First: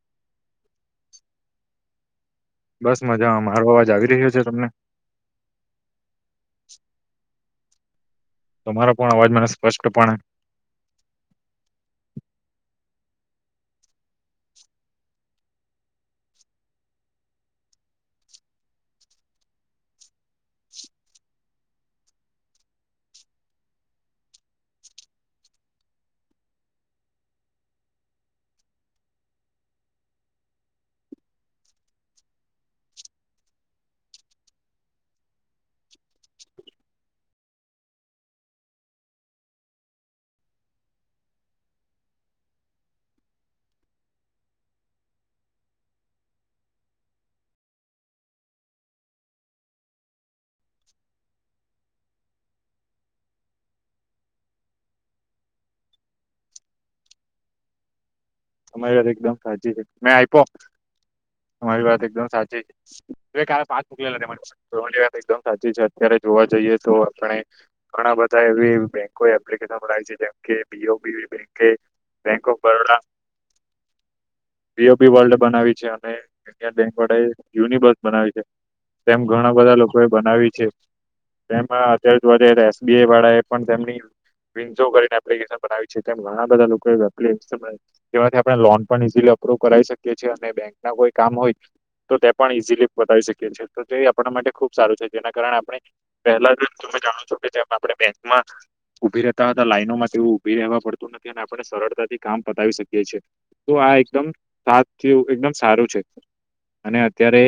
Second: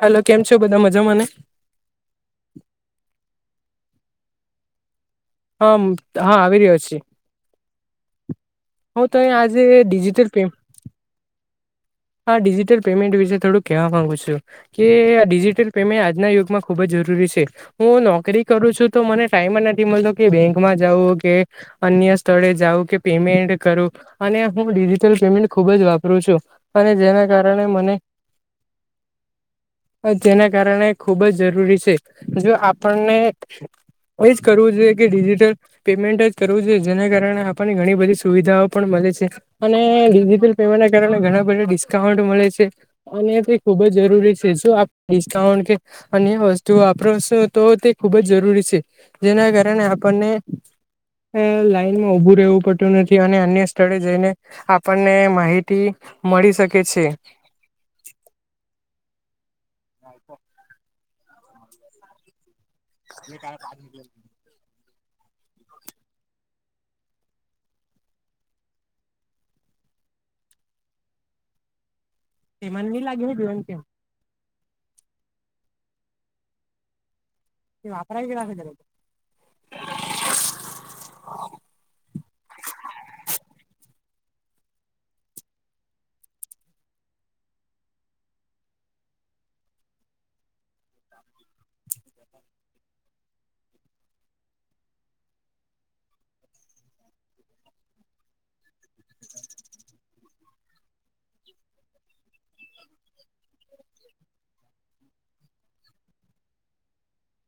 Hello કેમ છો બધા મજામાંને? બસ મજામાં મારો અવાજ આવી રહ્યો છે તમને? હમ હા આવી રહ્યો છે. તમારો હ પણ તો અવાજ મને આજે સ્પષ્ટપણે ડિજિટલ પેમેન્ટ હા ડિજિટલ પેમેન્ટ વિશે થોડુંક કહેવા માંગુ છુ કે ડિજિટલ પેમેન્ટ આજના યુગમાં ખૂબ જ જરૂરી છે. હું નોકરી કરું છું તો મને ટાઈમ નથી મળતો કે બેંકમાં જવ કે અન્ય સ્થળે જાવ કે પેમેન્ટ કરું અને હું ડિજિટલ પેમેન્ટ ખુબ જ વાપરું છું. અને જેના કારણે મને જેના કારણે ખુબ જ જરૂરી છે. જો આપણને એજ કરવું જોઈએ કે ડિજિટલ પેમેન્ટ જ કરવું જોઈએ જેના કારણે આપણને ઘણી બધી સુવિધાઓ પણ [inaudible] અને ડિજિટલ પેમેન્ટ કારણે ઘણા ડિસ્કાઉન્ટ મળે છે અને તે ખુબ જ જરૂરી છે શું આપ ડિસ્કાઉન્ટ કે અન્ય વસ્તુ વાપરો છો, તો તે ખૂબ જ જરૂરી છે જેના કારણે આપણને લાઈનમાં ઉભું રહેવું પડતું નથી અને અન્ય સ્થળે જઈને આપણને માહિતી મળી શકે છે. તમારી વાત એકદમ સાચી છે, મેં આપ્યો, તમારી વાત એકદમ સાચી છે- એ કાલ પાચ મોકલેલા તમારી ની વાત એકદમ સાચી છે અત્યારે જોવા જઈએ તો આપણે ઘણા બધા એવી બેકો એપ્લિકેશન સંભળાય છે, જેમ કે બીઓબી બેકે તે મને લાગે [unintelligible] કેમ? બિઓબિ વર્લ્ડ બનાવી છે, અને [unintelligible] બેંકવાળાએ યુનિબર્સ બનાવી છે. તેમ ઘણા બધા લોકો એ બનાવી છે એમાં અત્યારે વધારે એસબીઆઈ વાળા એ પણ તેમની વિન્સો કરીને એપ્લિકેશન બનાવી છે, તેમ ઘણા બધા લોકો [unintelligible] જેમાંથી આપણે લોન પણ ઈઝીલી અપ્રુવ કરાઈ શકીએ છીએ અને બેંક ના કોઈ કામ હોય તો તે પણ ઈઝીલી બતાવી શકીએ છીએ, તો તે આપણા માટે ખુબ સારું છે. જેના કારણે આપણે પહેલા જાણૂ છુ કે જેમ આપણે બેંકમાં ઉભી રહેતા હતા લાઈનોમાં તેવું ઉભી રહેવા પડતું નથી અને આપણે સરળ કામ પતાવી શકીએ છિએ. તો આ એકદમ સાથ એકદમ સારું છે. અને અત્યારે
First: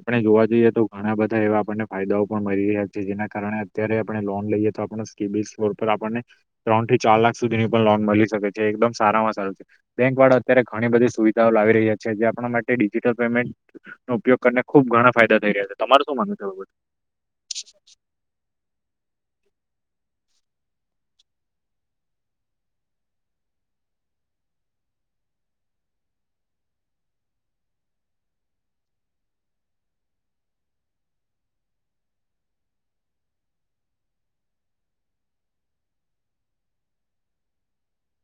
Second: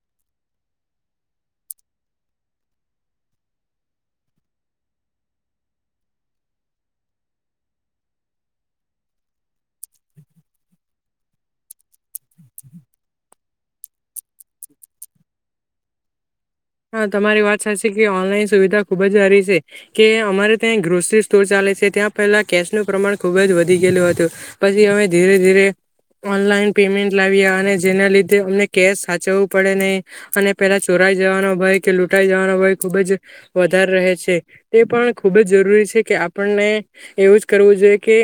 આપણે જોવા જઈએ તો ઘણા બધા એવા આપણને ફાયદાઓ પણ મળી રહ્યા છે, જેના કારણે અત્યારે આપણે લોન લઈએ તો આપણને શિબિર સ્કોર ઉપર આપણને ત્રણ થી ચાર લાખ સુધીની પણ લોન મળી શકે છે. એકદમ સારામાં સારૂ બેંક વાળા અત્યારે ઘણી બધી સુવિધાઓ લાવી રહ્યા છે. જે આપણા માટે ડિજિટલ પેમેન્ટ નો ઉપયોગને ખુબ ઘણા ફાયદા થઈ રહ્યા છે, તમારું શું માનવુ છે? આ બાબતે? હા તમારી વાત સાચી કે ઓનલાઈન સુવિધા ખુબ જ સારી કે અમારે ત્યાં ગ્રોસરી સ્ટોર ચાલે છે. ત્યાં પહેલા કેશનું પ્રમાણ ખુબ જ વધી ગયેલું હતું પછી અમે ધીરે ધીરે ઓનલાઈન પેમેન્ટ લાવ્યા અને જેના લીધે અમને કેશ સાચવું પડે નહી અને પેલા ચોરાય [unintelligible] ય કે લૂંટાઈ જવાના હોય ખૂબ જ વધારે રહે છે. એ પણ ખૂબ જ જરૂરી છે કે આપણને એવું જ કરવું જોઈએ કે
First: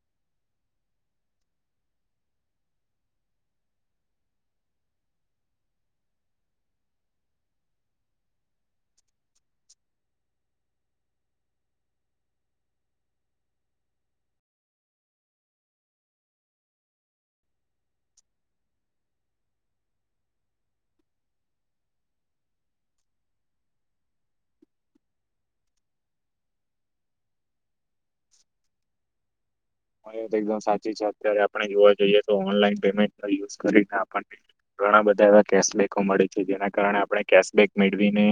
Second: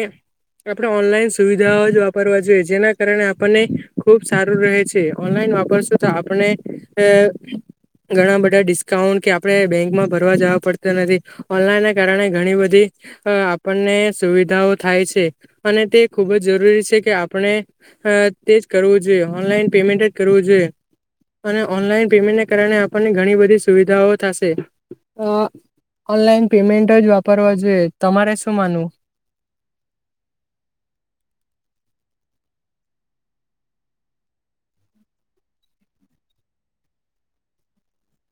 આપણે ઓનલાઈન સુવિધાઓ જ વાપરવા જોઈએ જેના કારણે આપણને ખુબ સારું રહે છે. ઓનલાઈન વાપરશું તો આપણે ઘણા બધા ડિસ્કાઉન્ટ કે આપણે બેંકમાં ભરવા જવા પડતા નથી. ઓનલાઈનને કારણે ઘણી બધી અ આપણને સુવિધાઓ થાય છે અને તે ખૂબ જ જરૂરી છે કે આપણે અ તેજ કરવું જોઈએ ઓનલાઈન પેમેન્ટ જ કરવું જોઈએ અને ઓનલાઈન પેમેન્ટને કારણે આપણને ઘણી બધી સુવિધાઓ થશે. ઓનલાઈન પેમેન્ટ જ વાપરવા જોઈએ, તમારે શું માનવું? હ એ તો એકદમ સાચી છે. અત્યારે આપણે જોવા જઈએ તો ઓનલાઈન પેમેન્ટ યુઝ કરીને આપણને ઘણા બધા એવા કેશબેકો મળે છે. જેના કારણે આપણે કેશબેક મેળવીને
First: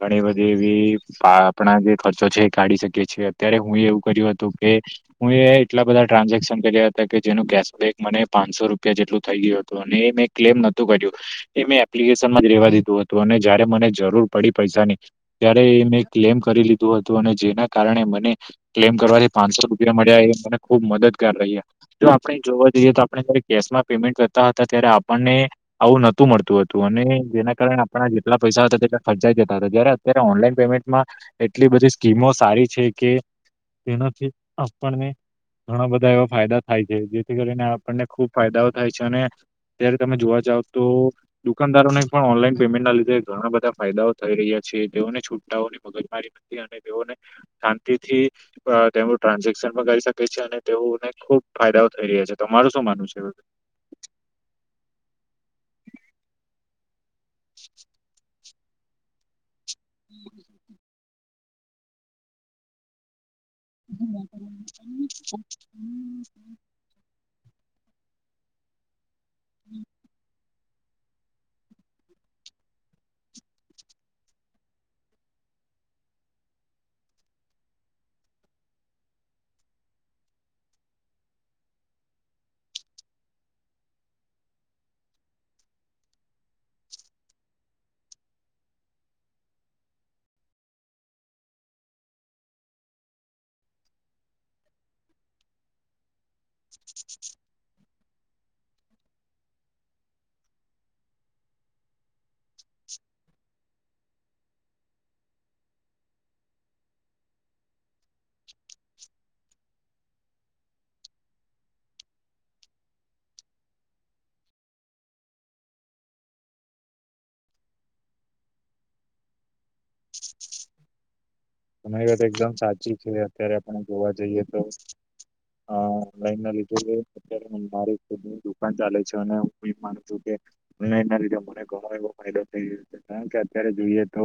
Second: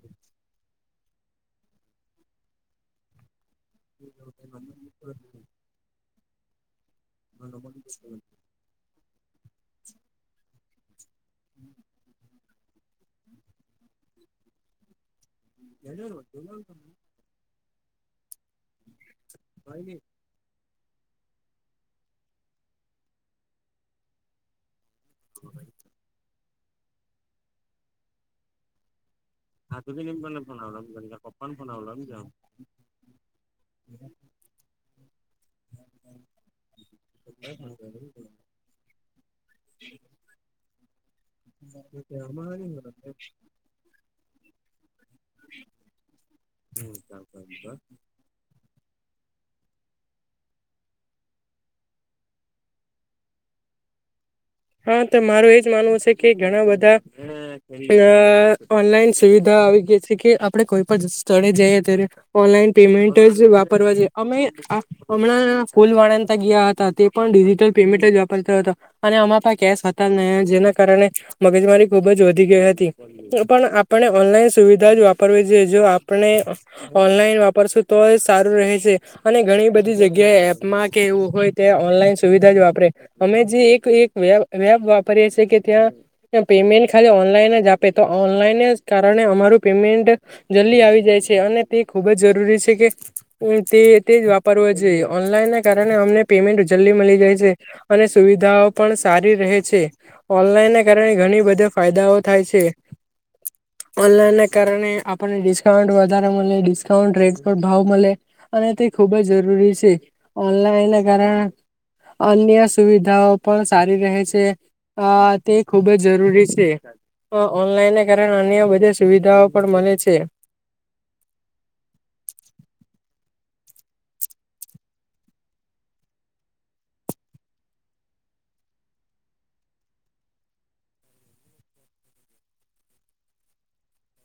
ઘણી બધી એવી આપણા જે ખર્ચો છે એ કાઢી શકીએ છીએ. ત્યારે હું એવું કર્યું હતું કે હું એ એટલા બધા ટ્રાન્ઝેક્શન કર્યા હતા કે જેનું કેશ બેગ મને પાંનસો રૂપિયા જેટલું થઈ ગયું હતું અને એ મેં ક્લેમ નોતું કર્યું એ મેં એપ્લિકેશનમાં જ રેવા દીધું હતું અને જારે મને જરૂર પડી પૈસાની ત્યારે એ મેં ક્લેમ કરી લીધું હતું અને જેના કારણે મને ક્લેમ કરવાથી પાંનસો રૂપિયા મળ્યા એ મને ખુબ મદદગાર રહયા, જો આપણે જોવા જઈએ તો આપણે જયારે કેશમાં પેમેન્ટ કરતા હતા ત્યારે આપણને આવું નોતું મળતું હતું અને જેના કારણે આપણા જેટલા પૈસા હતા તેટલા ફરજાઈ જતા હતા જય્યારે અત્યારે ઓનલાઈન પેમેન્ટમાં એટલી બધી સ્કીમો સારી છે કે તેનાથી આપણને ઘણા બધા એવા ફાયદા થાય છે જેથી કરીને આપણને ખુબ ફાયદાઓ થાય છે અને ત્યારે તમે જોવા જાવ તો દુકાનદારોને પણ ઓનલાઈન પેમેન્ટ ના લીધે ઘણા બધા ફાયદાઓ થઈ રહ્યા છે. તેઓને છુટાઓને મગજ મારી તે [inaudible] શાંતિથી તેમ ટ્રાન્ઝેક્શન કરી અને તેવને ખુબ ફાયદાઓ થઈ રહ્યા છે તમારૂ શું માનવું છે? હા તો માર એજ માનવું છે કે, ઘણા બધા ઓનલાઈન સુવિધા બ આવી ગયા છે કે આપડણે કોઈ પણ સ્થળે જઈએ ત્યારે ઓનલાઈન પેમેન્ટ વાપરવા જે અમે હમણાં ફૂલ વાણાતા ગયા હતા તે પણ ડિજિટલ પેમેન્ટ જ વાપરતા હતા અને આમાં પણ કેશ હતા નહ જેના કારણે મગજમારી ખુબ જ વધી ગઈ હતી પણ આપણે ઓનલાઈન સુવિધા જ વાપરવી જોઈએએ આપણે ઓનલાઈન વાપરશું તો સારું રહે છે અને ઘણી બધી જગ્યાએ એપમાં કે એવું હોય તે ઓનલાઈન સુવિધા જ વાપરે અમે જે એક વ વેબ વાપરીએએ કે ત્યાં પેમેન્ટ ખાલી ઓનલાઈન જ આપે તો ઓનલાઈન જ કારણે અમારું પેમેન્ટ જલ્દી આવી જાય છે અને તે ખૂબ જ જરૂરી છે કે વાપરવો જોએ ઓનલાઈન કારણે અમને પેમેન્ટ જલ્દી મળી જાય છે અને સુવિધાઓ પણ સારી રહે છે. ઓનલાઈનને કારણે ઘણી બધા ફાયદાઓ થાય છે. ઓનલાઈન ના કારણે આપણને ડિસ્કાઉન્ટ વધારે મળે ડિસ્કાઉન્ટ રેટ પર ભાવ મળે અને ખૂબ જરૂરી છે ઓનલાઈન ના કારણે અન્ય સુવિધાઓ પણ સારી રહે છે તે ખુબ જ જરૂરી છે. હ ઓનલાઈનને કારણે અન્ય બધી સુવિધાઓ પણ મળે છે. તમારી મરી વાત એકદમ સાચી છે. અત્યારે આપણે જોવા જઈએ તો અ લન ના લીધુંત મારીની દુકાન ચાલે છે અને હું એ માનું છું કે ના લીધે મને ઘણો એવો ફાયદો થઈ રહ્યો છે કારણ કે અત્યારે જોઈએ તો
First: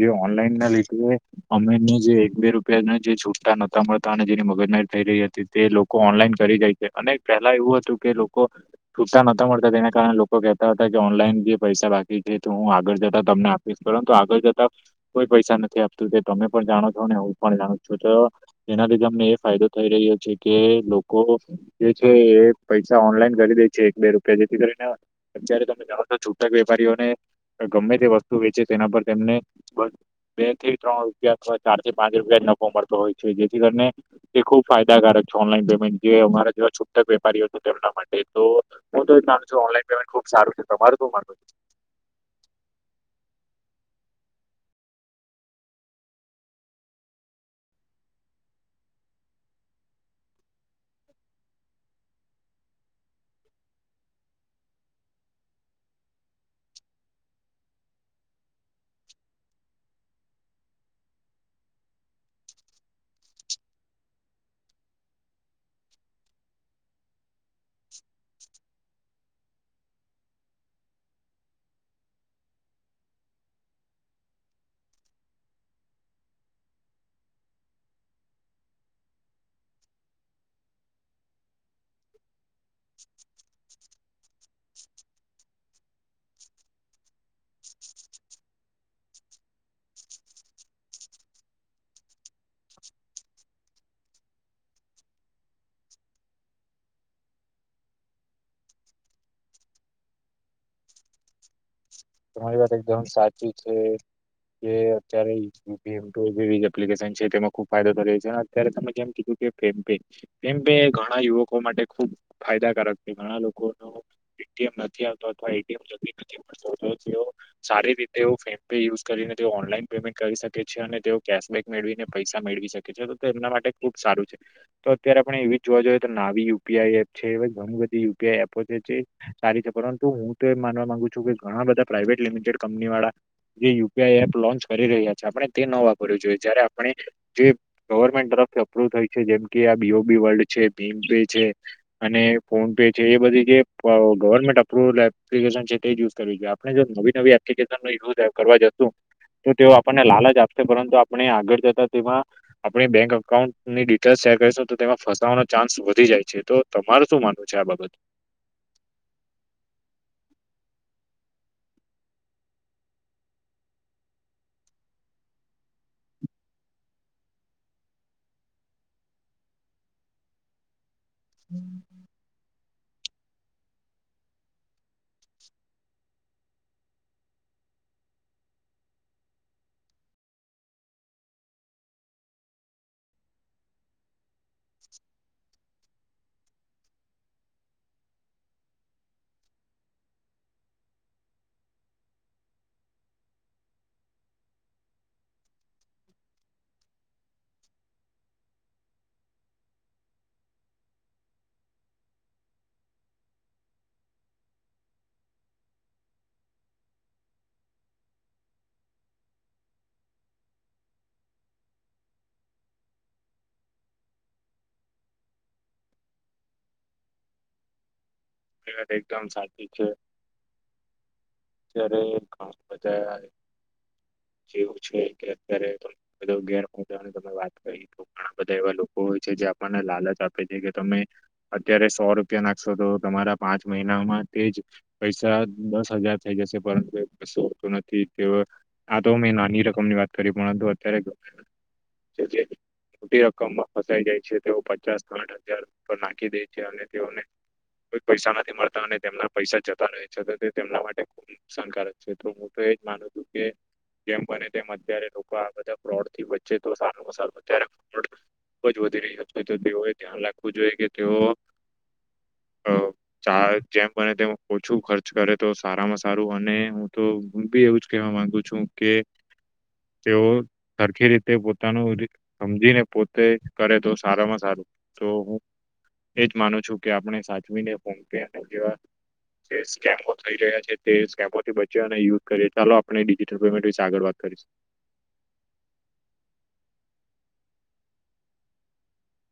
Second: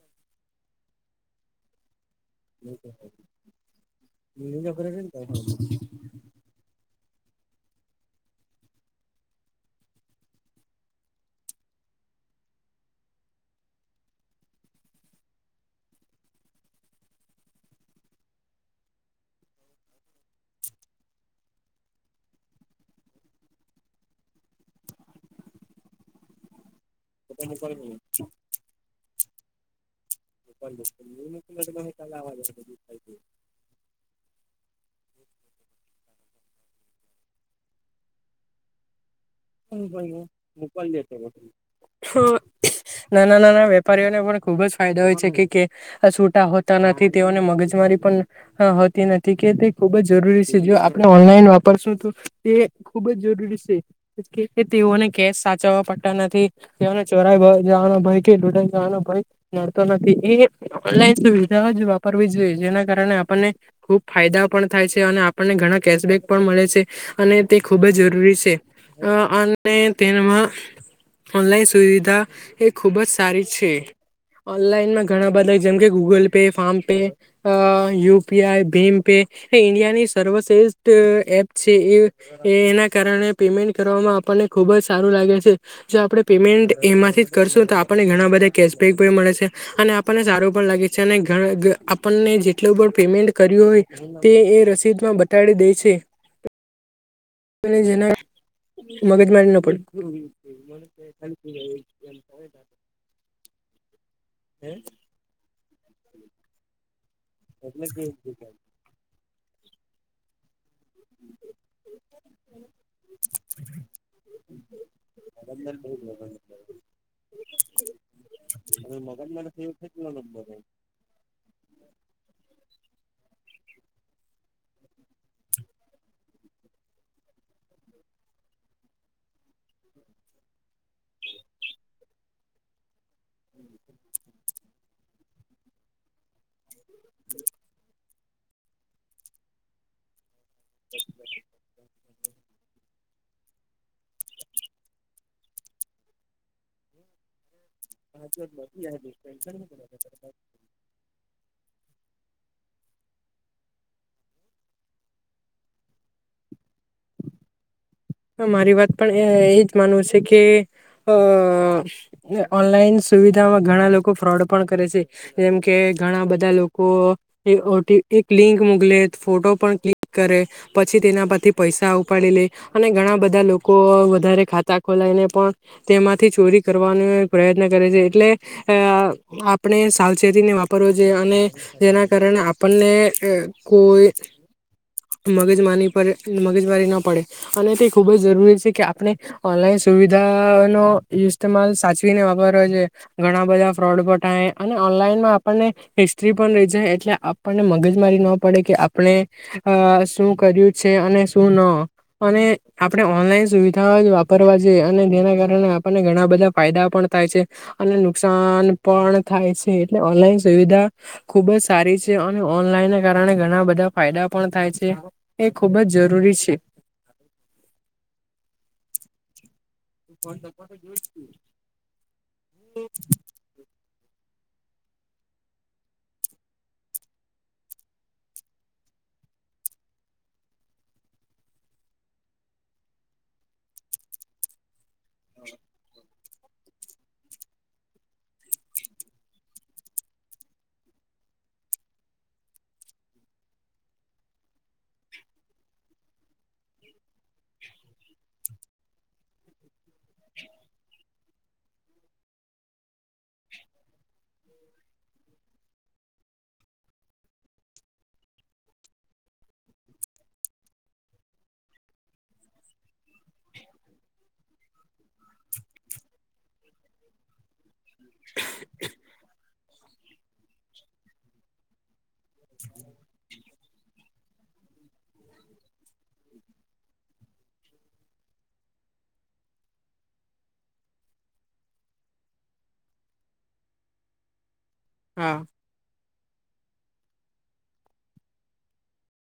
જે ઓનલાઈન ના લીધે અમે એને જે બે રૂપિયાને જે છૂટા નતા મળતા અને જેની મગજમારી થઈ રહી હતી તે લોકો ઓનલાઈન કરી જાય છે અને પેલા એવું હતું કે લોકો છૂટા નહતા મળતા તેના કારણે લોકો કેહેતા હતા કે ઓનલાઈન જે પૈસા બાકી એ તો હું આગળ જતા તમને આપીશ પરંતુ આગળ જતા કોઈ પૈસા નથી આપતું. તે તમે પણ જાણો છો ને હું પણ જાણું છું તો એના લીધે અમને એ ફાયદો કહી રહ્યો છે કે લોકો જે છે એ પૈસા ઓનલાઈન કરી દે છે એક બે રૂપિયા જેથી કરીને અત્યારે યારે તમે છૂટા વેપારીઓને ગમે તે વસ્તુ વેચે તેના પર તેમને બે થી ત્રણ રૂપિયા અથવા ચાર થી પાંચ રૂપિયા જ નફકો મળતો હોય છે જેથી કરીને તે ખુબ ફાયદાકારક ઓનલાઈન પેમેન્ટ જે અમારા જેવા છૂટાક વેપારીઓ હતો તેમના માટે તો તો એ માનું છું ઓનલાઈન પેમેન્ટ ખુબ સારું છે તમારું શું માનવું છે? નાના નાના પરને પણ ખુબ જ ફાયદા હોય છે કે છૂટા હોતા નથી તેઓને મગજમારી પણ નથી કે તે ખૂબ જ જરૂરી છે જો આપણે ઓનલાઈન વાપરશું તો તે ખુબ જ જરૂરી છે તેઓને કેસ સાચવવા પડતા નથી તેઓને ચોરાઈ જવાનો ભય કે લુંટાઈ જવાનો ભય સુવિધા જ વાપરવી જોઈએ જેના કારણે આપણને ખૂબ ફાયદા પણ થાય છે અને આપણને ઘણા કેશબેક પણ મળે છે અને તે ખૂબ જ જરૂરી છે- અ અને તેમાં ઓનલાઈન સુવિધા એ ખૂબ જ સારી છે. ઓનલાઈનમાં ઘણા બધા જેમકે Google Pay PhonePe UPI ભીમ પે ઇન્ડિયાની સર્વશ્રેષ્ઠ એપ છે એ એના કારણે પેમેન્ટ કરવામાં આપણને ખૂબ જ સારું લાગે છે જો આપણે પેમેન્ટ એમાંથી જ કરશું તો આપણને ઘણા બધા મળે છે અને આપણને સારું પણ લાગે છે અને આપણને જેટલું પેમેન્ટ કરી હોય તે એ રસીદમાં બતાડી દે છે જેના મગજ મારી ના પડે તમારી વાત એકદમ સાચી છે કે અત્યારે જેવી એપ્લિકેશન છે તેમાં ખુબ ફાયદો થઈ રહ છે અને અત તમે જેમ કે ફોનપે ફોનપે ઘણા યુવકો માટે ખુબ ફાયદાકારક છે ઘણા લોકો નો એ ટી એમ નથી આવતો અથવા એ ટી એમ નથી મળતો તો તેઓ સારી રીતે ફોન પે યુઝ કરીને તે ઓનલાઈન પેમેન્ટ કરી શકે છે અને તેઓ કેશબેક મેળવીને પૈસા મેળવી શકે છે તો એમના માટે ખુબ સારું છે તો અત્યારે આપણે એવી જોવા જોઈએ તો નાવીય યુપીઆઈ એપ છે એવી ઘણી બધી યુપીઆઈ એપો છે જે સારી છે પરંતુ હું તો એમ માનવા માંગુ છું કે ઘણા બધા પ્રાઇવેટ લિમિટેડ કંપની વાળા જે યુપીઆઈ એપ લોન્ચ કરી રહ્યા આપણે તે ન વાપરવું જોઈએ જયારે આપણે જે તરફથી અપ્રુવ થાય છે જેમ આ બીઓ બી વલ્ડ છે ભીમ પે છે અને ફોન પે છે એ બધી જે ગવર્મેન્ટ અપ્રુવ એપ્લિકેશન છે તે યુઝ કરવી જોઈએ આપણેે જો નવી નવી એપ્લિક ય કરવા જશું તો તેઓ આપણને લાલચ આપશે પરંતુ આપણે આગળ જતા તેમાં આપણી બેંક અકાઉન્ટની ડિટેલ શેર કરીશું તો તેમાં ફસાવવાનો ચાન્સ વધી જાય છે તો તમાર શું માનવું છે આ બાબત મારી વાત પણ એ એજ માનવું છે કે અ ઓનલાઈન સુવિધામાં ઘણા લોકો ફ્રોડ પણ કરે છે જેમ કે ઘણા બધા લોકો એક ઓ ટી એક લિંક મોકલે ફોટો પણ ક્લિક કરે પ પછી તેના પરથી પૈસા ઉપાડી લે અને ઘણા બધા લોકો વધારે ખાતા ખોલાઈને પણ તેમાંથી ચોરી કરવાનો પ્રયત્ન કરે છે એટલે અ આપણે સાવચેતીને વાપરવો જોઈએ અને જેના કારણે આપણને અ કોઈ મગજ માની પડે મગજ મારી ના પડે અને તે ખુબ જ જરૂરી છે કે આપણે ઓનલાઈન સુવિધા નો ઇસ્ટમાલ સાચવીને બ ફ ઘણા બધા ફ્રોડ પણ અને ઓનલાઈનમાંઆપણને હિસ્ટ્રી પણ આપણને મગજ મારી નો પડે કે આપણે શું કર્યું છે અને શું ન અને આપણે ઓનલાઈન સુવિધા જ વાપરવા છે અને તેના કારણે આપણને ઘણા બધા ફાયદા પણ થાય થાય છે અને નુકશાન પણ થાય છે ઓનલાઈન સુવિધા ખુબજ સારી છે અને ઓનલાઈનને કારણે ઘણા બધા ફાયદા પણ થાય છે એ ખૂબ જ જરૂરી છે વાત એકદમ સાચી છે ત્યારે ઘણા મજા આવે જેવું છે કે અત્યારે બધા ગેર પહોચાની તમે વાત કરી તો ઘણા બધા એવા લોકો હોય જે આપણને લાલચ આપે છે કે તમે અત્યારે સો રૂપિયા નાખશો તો તમારા પાંચ મહિનામાં તેજ પૈસા દસ હજાર થઈ જશે પરંતુું તો એવું કશું હોતું નથી તેઓ આ તો મેં નાની રકમ ની વાત કરી પરંતુ અત્યારે શ મોટી રકમમાં ફસાઈ જાય છે તેઓ પચાસ સાઠ હજાર પર નાખી દે છે અને તેઓને કોઈ પૈસા નથી મળતા અને તેમના પૈસા જતા નથી છતાં તે તેમના માટે ખુબ નુકસાનકારક છે તો હું તો માનું છું કે જેમ બને તેમ અત્યારે લોકો આ બધા ફ્રોડ થી બચે તો સારુંમાં સારું અત્યારે ફોડ વધી રહ્યા છે તો તેઓએ ધ્યાન રાખવું જોઈએ કે તેઓ અ ચા જેમ બને તેમ ઓછું ખર્ચ કરે તો સારામાં સારું અને હું તો હું બી એવું જ કહેવા માંગુ છું કે તેઓ સરખી રીતે તે પોતાનું રીતે સમજીને પોતે કરે તો સારામાં સારું તો હું એજ માનું છું કે આપણે સાચવીને ફોનપે જેવા જે સ્કેમો થઈ રહ્યા છે તે સ્કેમોથી બચે અને યુઝ કરી ચાલો આપણે ડિજિટલ પેમેન્ટ વિશે આગળ વાત કરી કરીશ હા